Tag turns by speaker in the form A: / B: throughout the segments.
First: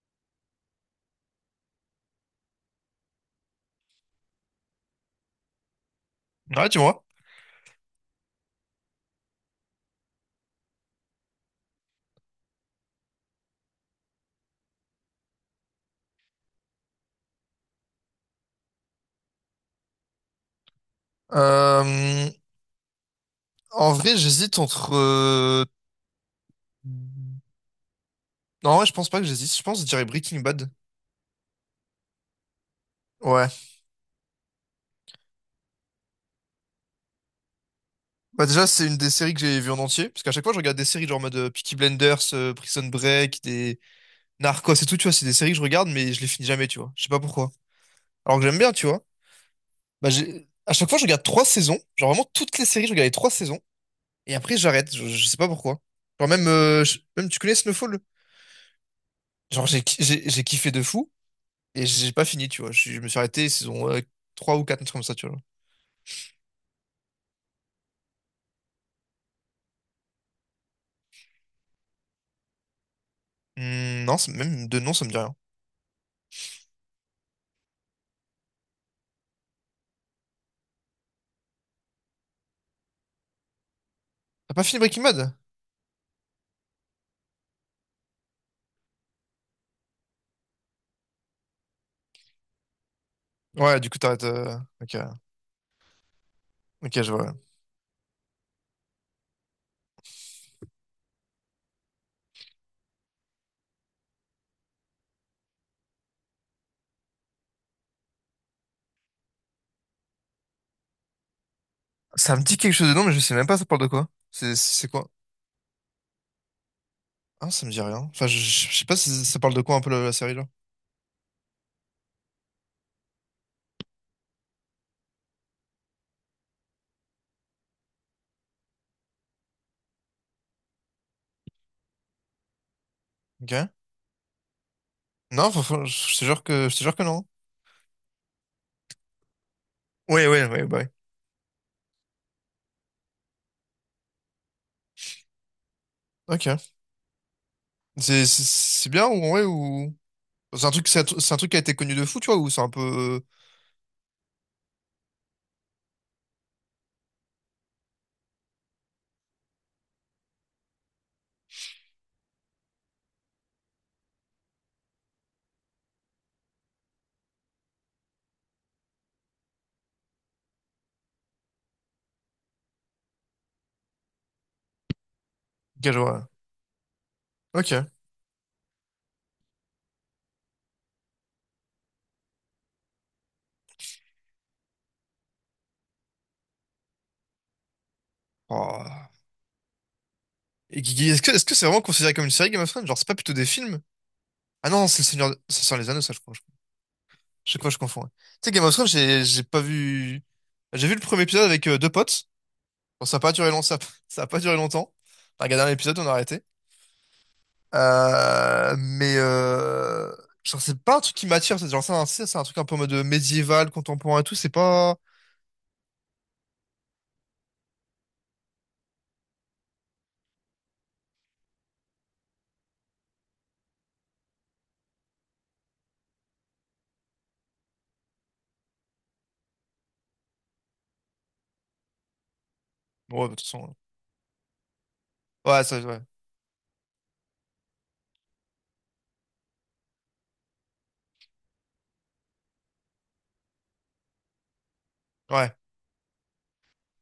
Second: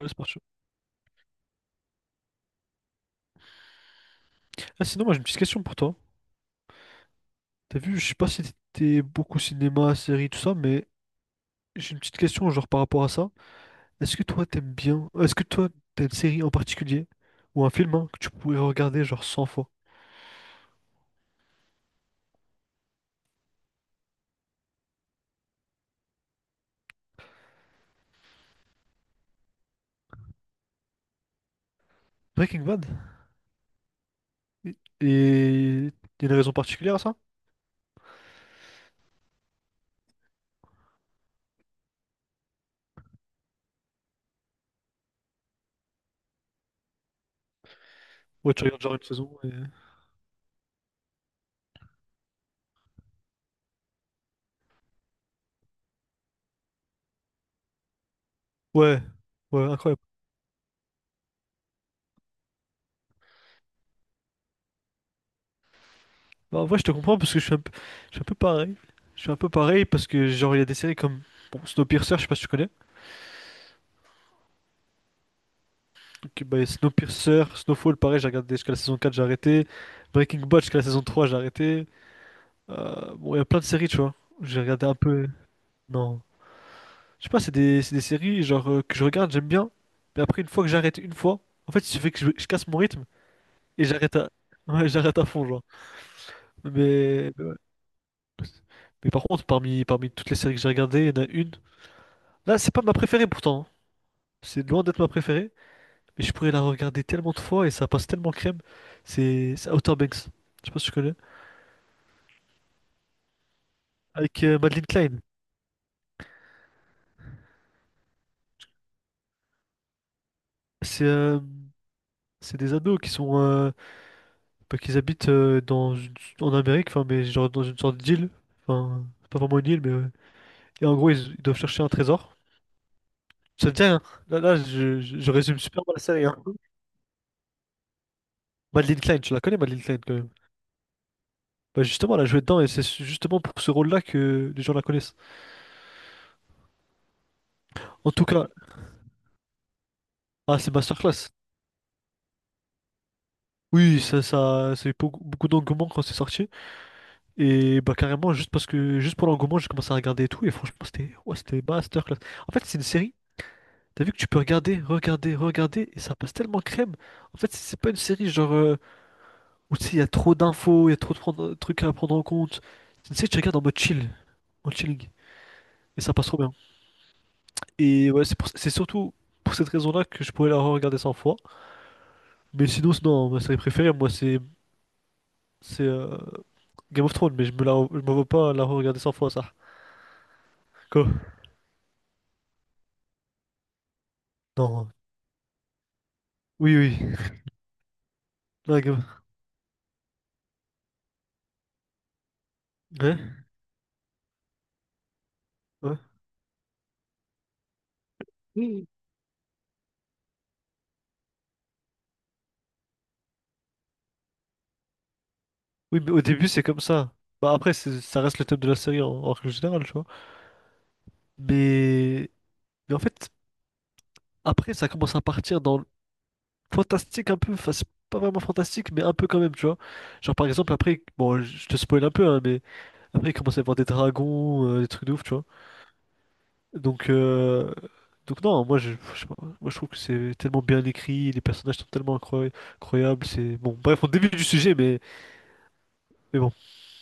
A: Ouais, c'est parti. Ah, sinon, moi j'ai une petite question pour toi.
B: Ouais, tu vois.
A: T'as vu, je sais pas si t'étais beaucoup cinéma, série, tout ça, mais j'ai une petite question genre par rapport à ça. Est-ce que toi t'aimes bien, est-ce que toi t'as une série en particulier ou un film hein, que tu pourrais regarder genre 100 fois?
B: Euh, en vrai, j'hésite entre. Non, ouais, je pense pas que j'hésite. Je pense que je dirais Breaking Bad.
A: Breaking Bad?
B: Ouais.
A: Et y a une raison particulière à ça?
B: Bah déjà, c'est une des séries que j'ai vues en entier. Parce qu'à chaque fois, je regarde des séries genre en mode Peaky Blinders, Prison Break, des Narcos et tout, tu vois. C'est des séries que je regarde, mais je les finis jamais, tu vois. Je sais pas pourquoi. Alors que
A: Ouais,
B: j'aime
A: tu
B: bien,
A: regardes
B: tu
A: genre
B: vois.
A: une saison et...
B: À chaque fois, je regarde trois saisons. Genre vraiment toutes les séries, je regarde les trois saisons. Et après, j'arrête. Je sais pas pourquoi. Genre même, même tu connais Snowfall?
A: Ouais, ouais,
B: Genre j'ai,
A: incroyable.
B: j'ai j'ai kiffé de fou. Et j'ai pas fini, tu vois. Je me suis arrêté saison 3 ou 4 un truc comme ça, tu vois.
A: Bah, en vrai, je te comprends parce que je suis un peu, je suis un peu pareil. Je suis un peu pareil parce que genre il y a des séries comme bon, Snowpiercer, je sais pas si tu connais.
B: Hmm, non, même de nom, ça me dit rien.
A: Ok, bah, et Snowpiercer, Snowfall, pareil, j'ai regardé jusqu'à la saison 4, j'ai arrêté. Breaking Bad jusqu'à la saison 3, j'ai arrêté. Bon, il y a plein de séries, tu vois.
B: T'as
A: J'ai
B: pas fini
A: regardé un
B: Breaking
A: peu.
B: Bad?
A: Non. Je sais pas, c'est des séries genre que je regarde, j'aime bien. Mais après, une fois que j'arrête une fois, en fait, il fait que je casse mon rythme
B: Ouais,
A: et
B: du coup,
A: j'arrête
B: t'arrêtes.
A: à... ouais,
B: Ok,
A: j'arrête à fond, genre.
B: ok, je
A: Mais
B: vois.
A: ouais. Mais par contre, parmi toutes les séries que j'ai regardées, il y en a une. Là, c'est pas ma préférée pourtant, hein. C'est loin d'être ma préférée. Mais je pourrais la regarder tellement de fois et ça passe tellement crème. C'est Outer Banks. Je sais pas si tu connais.
B: Ça me dit quelque chose de nom, mais je sais même pas ça parle de quoi.
A: Avec Madeleine
B: C'est
A: Klein.
B: quoi? Ah, ça me dit rien. Enfin, je sais pas si ça parle de quoi un peu la série là.
A: C'est c'est des ados qui sont bah, qu'ils habitent dans une... en Amérique, enfin mais genre dans une sorte d'île, enfin c'est pas vraiment une île mais ouais. Et en gros ils doivent chercher un trésor.
B: Ok.
A: Ça te dit rien. Là, je
B: Non,
A: résume super mal la
B: je te
A: série, hein.
B: jure que, je te jure que non.
A: Madeleine Klein, tu la connais Madeleine Klein quand
B: Ouais,
A: même.
B: ouais, ouais, bah ouais.
A: Bah justement elle a joué dedans et c'est justement pour ce rôle-là que les gens la connaissent.
B: Ok.
A: En tout
B: C'est c'est-
A: cas,
B: c'est bien ou ouais ou.
A: ah c'est masterclass.
B: C'est un truc qui a été connu de fou, tu vois, ou c'est un peu.
A: Oui, ça a eu beaucoup beaucoup d'engouement quand c'est sorti. Et bah carrément juste parce que juste pour l'engouement j'ai commencé à regarder et tout et franchement c'était ouais, c'était masterclass. En fait c'est une série, t'as vu que tu peux regarder, regarder, regarder et ça passe tellement crème. En fait c'est pas une série genre où tu sais il y a trop d'infos, il y a trucs à prendre en compte. C'est une série que tu regardes en mode chill, en chilling
B: Ok, je
A: et ça passe
B: vois.
A: trop bien.
B: Ok.
A: Et c'est surtout pour cette raison-là que je pourrais la regarder 100 fois. Mais sinon hein, ma série préférée moi c'est Game of Thrones mais je me vois pas la
B: Oh.
A: regarder 100 fois ça.
B: Et
A: Quoi?
B: Guigui, est-ce que c'est vraiment considéré comme une série Game of Thrones? Genre, c'est pas plutôt des films? Ah non,
A: Non.
B: c'est le Seigneur, c'est sur les Anneaux, ça, je crois.
A: Oui oui.
B: Chaque fois, je confonds, ouais. Tu sais, Game of
A: Non,
B: Thrones,
A: Game-
B: j'ai pas vu. J'ai vu le premier épisode avec deux potes. Bon,
A: Ouais,
B: ça a pas duré long, ça, ça a pas duré longtemps. On a regardé un épisode,
A: ouais.
B: on a arrêté. Euh,
A: Mm.
B: mais euh, genre, c'est pas un truc qui m'attire. C'est genre, c'est un truc un peu en mode médiéval, contemporain et tout. C'est pas.
A: Oui, mais au début, c'est comme ça. Bah, après, c'est... ça reste le thème de la série en, en règle générale, tu vois. Mais, mais en fait, après, ça commence à partir dans le fantastique un peu. Enfin, c'est pas vraiment fantastique, mais un peu quand même, tu vois. Genre, par exemple, après, bon, je te spoil un peu, hein, mais
B: Bon, ouais,
A: après, il
B: de toute
A: commence à y
B: façon.
A: avoir des dragons, des trucs de ouf, tu vois.
B: Ouais, ça, ouais.
A: Donc, euh, donc non, moi, je sais pas, moi, je trouve que c'est tellement bien écrit, les personnages sont tellement incroyables. C'est bon, bref, on débute du sujet,
B: Ouais.
A: mais bon.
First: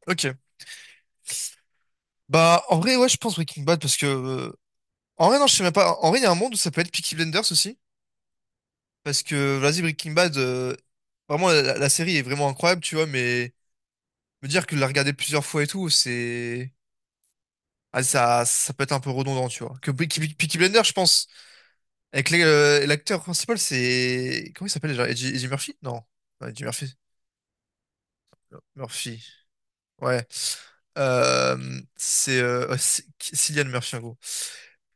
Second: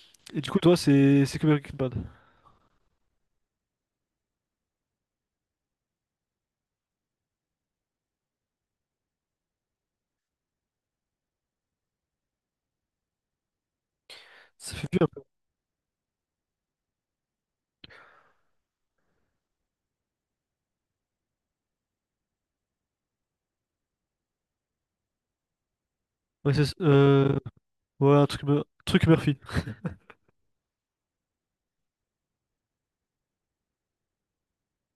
B: Ok.
A: Et du coup, toi, c'est Kubrick Kidman.
B: Bah, en vrai, ouais, je pense Breaking Bad parce que. En vrai, non, je sais même pas. En vrai, il y a un monde où ça peut être Peaky Blinders aussi. Parce que, vas-y, Breaking Bad, vraiment, la série est vraiment incroyable, tu vois, mais me dire que
A: Ça
B: de la
A: fait vieux un
B: regarder
A: peu.
B: plusieurs fois et tout, c'est. Ah, ça peut être un peu redondant, tu vois. Que Peaky Blinders, je pense, avec l'acteur principal, c'est. Comment il s'appelle déjà? Eddie Murphy? Non. Non,
A: Ouais,
B: Eddie Murphy.
A: ouais, un truc, truc
B: Murphy.
A: Murphy.
B: Ouais. C'est. Ouais, Cillian Murphy, en gros.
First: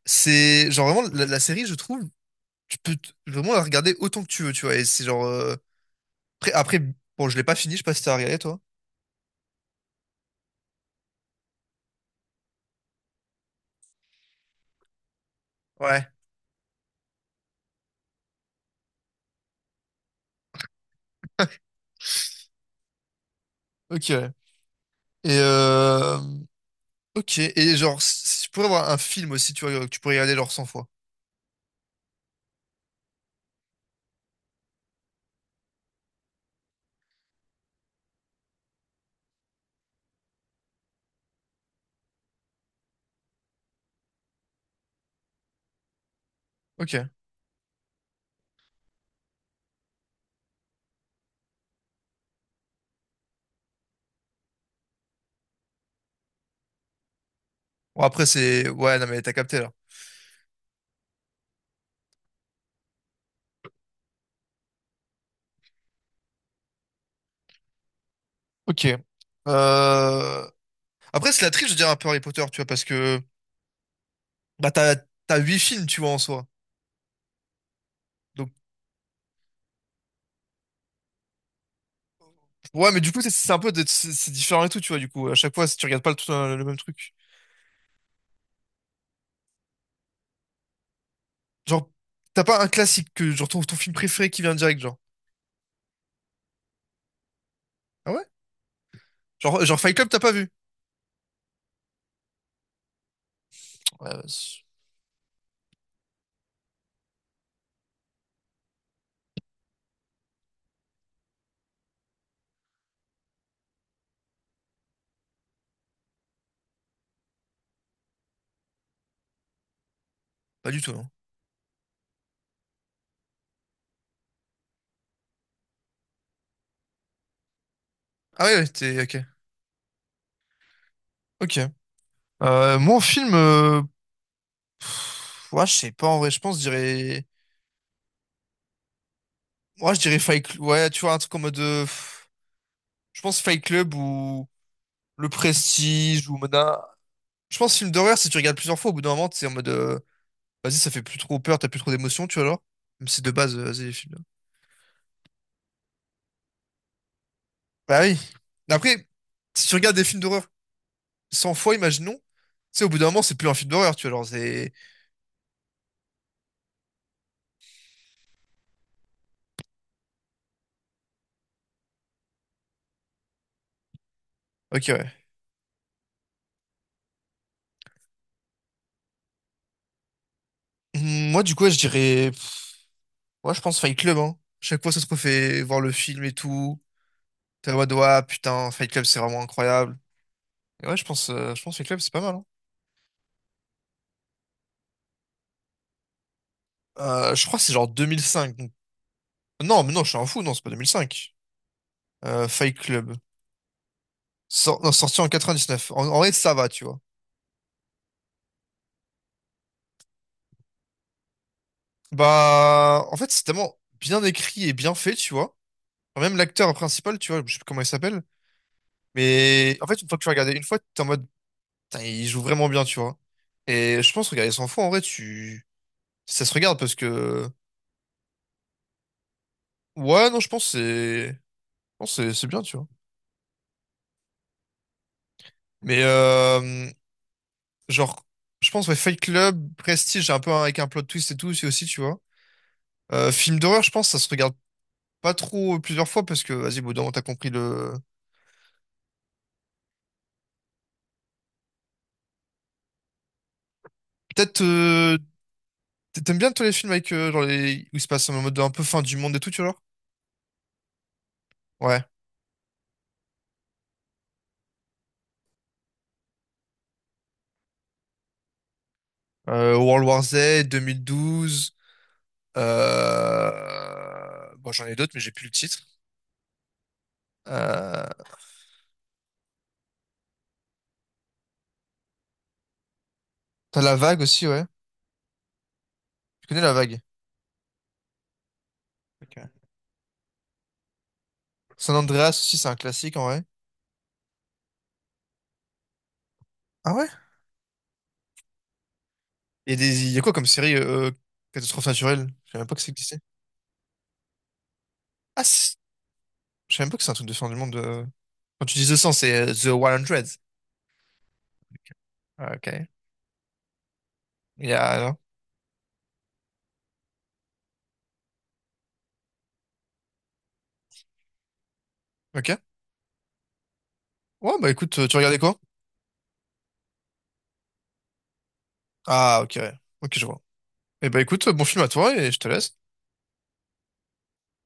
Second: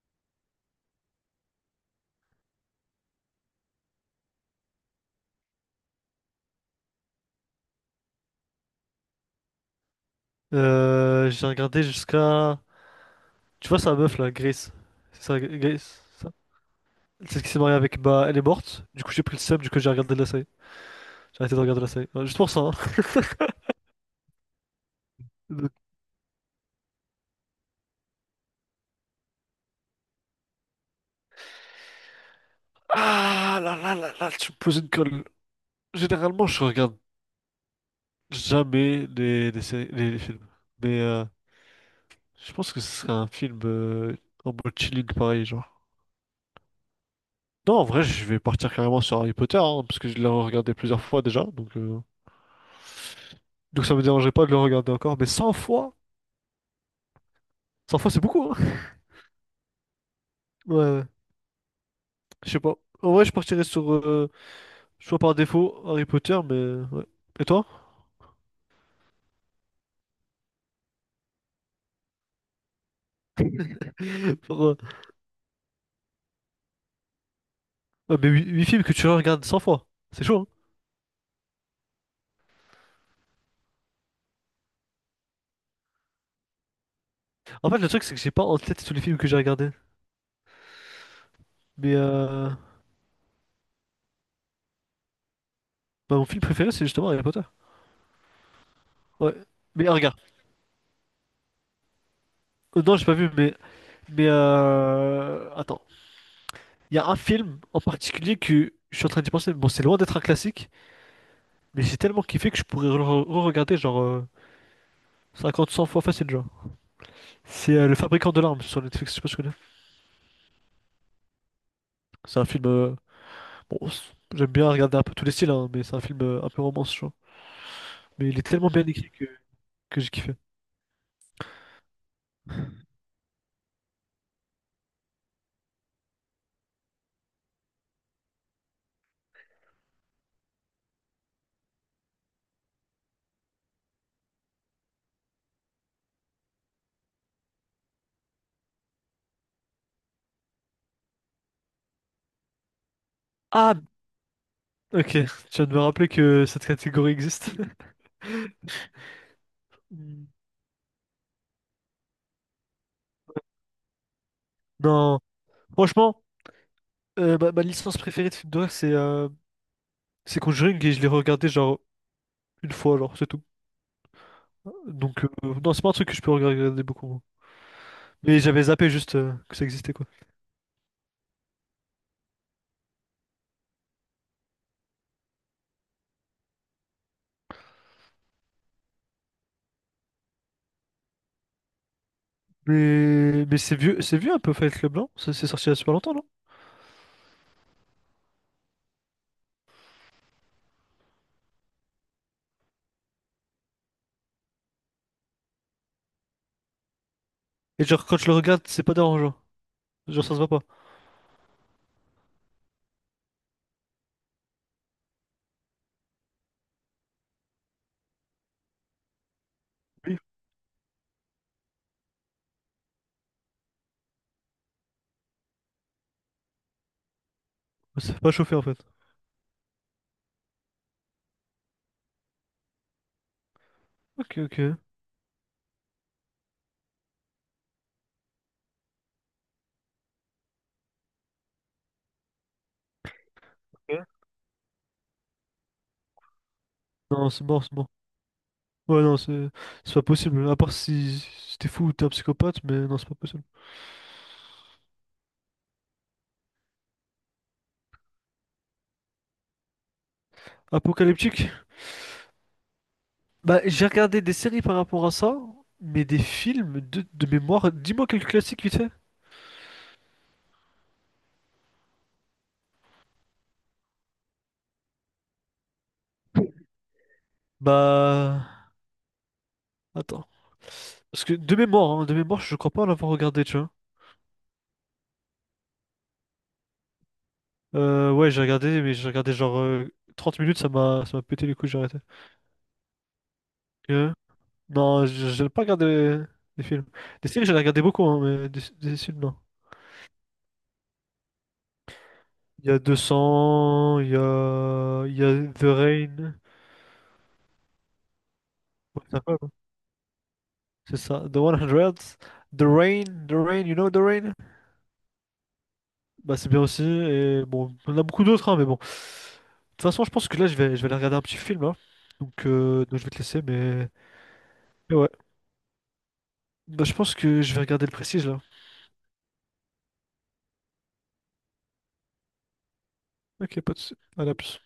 B: C'est genre vraiment la série, je trouve, vraiment la regarder autant que tu veux, tu vois. Et c'est genre après, bon, je l'ai pas fini, je sais pas si t'as regardé toi.
A: J'ai regardé jusqu'à. Tu vois, sa meuf là, Grace. C'est ça, Grace,
B: Ouais.
A: ça. C'est ce qui s'est marié avec. Bah, elle est morte. Du coup, j'ai pris le seum, du coup, j'ai regardé la série. J'ai arrêté de regarder la série. Ouais, juste pour ça, hein.
B: Ok. ouais. Et
A: Donc...
B: euh... Ok. Et genre, si tu pourrais avoir un film aussi, tu vois, que tu pourrais regarder genre 100 fois.
A: Ah là là là là, tu me poses une colle. Généralement, je regarde jamais les, les séries, les films. Mais je pense que ce serait un film en mode chilling pareil, genre.
B: Ok.
A: Non, en vrai, je vais partir carrément sur Harry Potter, hein, parce que je l'ai regardé plusieurs fois déjà, donc, donc ça me dérangerait pas de le regarder encore, mais 100
B: Bon,
A: fois c'est
B: après,
A: beaucoup, hein.
B: c'est... Ouais, non, mais t'as capté, là.
A: Ouais, ouais, je sais pas. En vrai, je partirais sur, choix par défaut, Harry Potter, mais ouais. Et toi?
B: Ok. Euh... Après, c'est la triche, je dirais, un peu Harry Potter, tu vois, parce que...
A: Sur,
B: Bah, t'as 8 films, tu vois, en soi.
A: ouais, mais
B: Donc,
A: 8 films que tu regardes 100 fois, c'est chaud, hein.
B: ouais, mais du coup, c'est un peu... C'est différent et tout, tu vois, du coup. À chaque fois, si tu regardes pas le même truc.
A: En fait, le truc, c'est que j'ai pas en tête tous les films que j'ai regardés.
B: Genre,
A: Mais
B: t'as pas un classique que... Genre, ton film préféré qui vient direct, genre.
A: bah, mon film préféré, c'est justement Harry Potter.
B: Ah ouais?
A: Ouais.
B: Genre,
A: Mais
B: Fight Club,
A: regarde,
B: t'as pas vu?
A: Non, j'ai pas vu,
B: Ouais, bah,
A: mais attends. Il y a un film en particulier que je suis en train d'y penser. Bon, c'est loin d'être un classique, mais j'ai tellement kiffé que je pourrais le re-regarder genre cinquante, cent fois facile, genre. C'est Le Fabricant de larmes sur Netflix, je sais pas si tu connais.
B: pas du tout, non.
A: C'est un film, bon, j'aime bien regarder un peu tous les styles, hein, mais c'est un film un peu romance, genre. Mais il est
B: Ah ouais, ouais,
A: tellement bien
B: t'es...
A: écrit
B: Ok.
A: que j'ai kiffé.
B: Ok. Moi, en film, pff, ouais, je sais pas, en vrai, je pense, je dirais, moi, je dirais Fight Club, ouais, tu vois, un truc en mode, pff, je pense Fight Club ou Le Prestige ou Mona. Je pense film d'horreur, si tu regardes plusieurs fois, au bout d'un moment, t'es en mode, vas-y, ça fait plus trop peur, t'as plus trop d'émotions, tu vois, alors. Même si de base,
A: Ah,
B: vas-y, les films.
A: ok, tu viens de me rappeler que cette catégorie existe.
B: Bah oui. Mais après, si tu regardes des films
A: Hmm.
B: d'horreur 100 fois, imaginons, tu sais, au bout d'un moment, c'est plus un film d'horreur, tu vois, alors c'est,
A: Non, franchement, ma licence préférée de film d'horreur, c'est Conjuring et je l'ai regardé genre une fois, genre, c'est tout.
B: ok, ouais.
A: Donc, non, c'est pas un truc que je peux regarder beaucoup, moi. Mais j'avais zappé juste que ça existait, quoi.
B: Hum. Moi, du coup, ouais, je dirais, pff, ouais, je pense Fight Club, hein. Chaque fois, ça te refait voir le film et tout. T'es en mode, ouais, putain, Fight Club, c'est vraiment incroyable. Et ouais, je pense Fight Club, c'est pas mal, hein.
A: Mais c'est vieux un peu Fight Club, non? Ça c'est sorti il y a super longtemps, non?
B: Je crois que c'est genre 2005. Non, mais non, je suis un fou, non, c'est pas 2005. Fight Club. Non, sorti en 99. En vrai, ça va, tu vois.
A: Et genre, quand je le regarde, c'est pas dérangeant. Genre, ça se voit pas.
B: Bah, en fait, c'est tellement bien écrit et bien fait, tu vois. Enfin, même l'acteur principal, tu vois, je sais plus comment il s'appelle. Mais en fait, une fois
A: Oui.
B: que tu regardes une fois, t'es en mode, putain, il joue vraiment bien, tu vois. Et je pense, regarder 100 fois, en vrai, tu... Ça se regarde parce que...
A: Ça fait pas chauffer en fait.
B: Ouais, non, je pense que c'est... Je pense que c'est bien, tu vois.
A: Ok, ok.
B: Mais genre, je pense, ouais, Fight Club, Prestige, un peu avec un plot twist et tout, c'est aussi, tu vois. Film d'horreur, je pense,
A: Ok.
B: ça se regarde pas trop plusieurs fois parce que, vas-y, bon, moment, t'as
A: Non, c'est
B: compris
A: mort, c'est mort.
B: le.
A: Ouais, non, c'est pas possible. À part si, si t'es fou ou t'es un psychopathe, mais non, c'est pas possible.
B: Peut-être, t'aimes bien tous les films avec, genre, les... où il se passe en mode un peu fin du monde et tout, tu vois, genre.
A: Apocalyptique?
B: Ouais.
A: Bah, j'ai regardé des séries par rapport à ça, mais des films de mémoire. Dis-moi quelques classiques vite fait.
B: World War Z, 2012. Bon, j'en ai d'autres, mais j'ai plus le titre. Euh...
A: Bah, attends. Parce que de mémoire, hein, de mémoire, je crois pas l'avoir regardé, tu vois.
B: T'as La Vague aussi, ouais. Tu connais La Vague?
A: Ouais, j'ai regardé, mais j'ai regardé
B: Ok.
A: genre 30 minutes, ça m'a pété les couilles, j'ai
B: San
A: arrêté.
B: Andreas aussi, c'est un classique en vrai.
A: Non, je n'ai pas regardé des films.
B: Ah ouais?
A: Des séries, j'en ai regardé beaucoup, hein, mais des films, non.
B: Et des... il y a quoi comme série catastrophe naturelle? Je savais même
A: Il y
B: pas
A: a
B: que ça
A: deux
B: existait.
A: cents, il y
B: Ah,
A: a The Rain.
B: je savais même pas que c'est un truc de fin du monde. Quand tu dis
A: Ouais,
B: The 100,
A: c'est
B: c'est
A: incroyable, hein.
B: The 100.
A: C'est ça, The 100,
B: Ah,
A: The
B: ok.
A: Rain, The Rain, you know The Rain?
B: Il y a... alors.
A: Bah, c'est bien aussi, et bon, on en a beaucoup d'autres, hein, mais bon. De toute façon, je pense que là, je vais aller regarder un petit film, hein.
B: Ok.
A: Donc, je vais te laisser,
B: Ouais, bah
A: mais
B: écoute,
A: ouais.
B: tu regardais quoi?
A: Bah, je pense que je vais regarder le prestige, là.
B: Ah, ok, ouais. Ok, je vois. Et bah écoute, bon film à toi et je te laisse.
A: Ok, pas de soucis. Allez, à plus.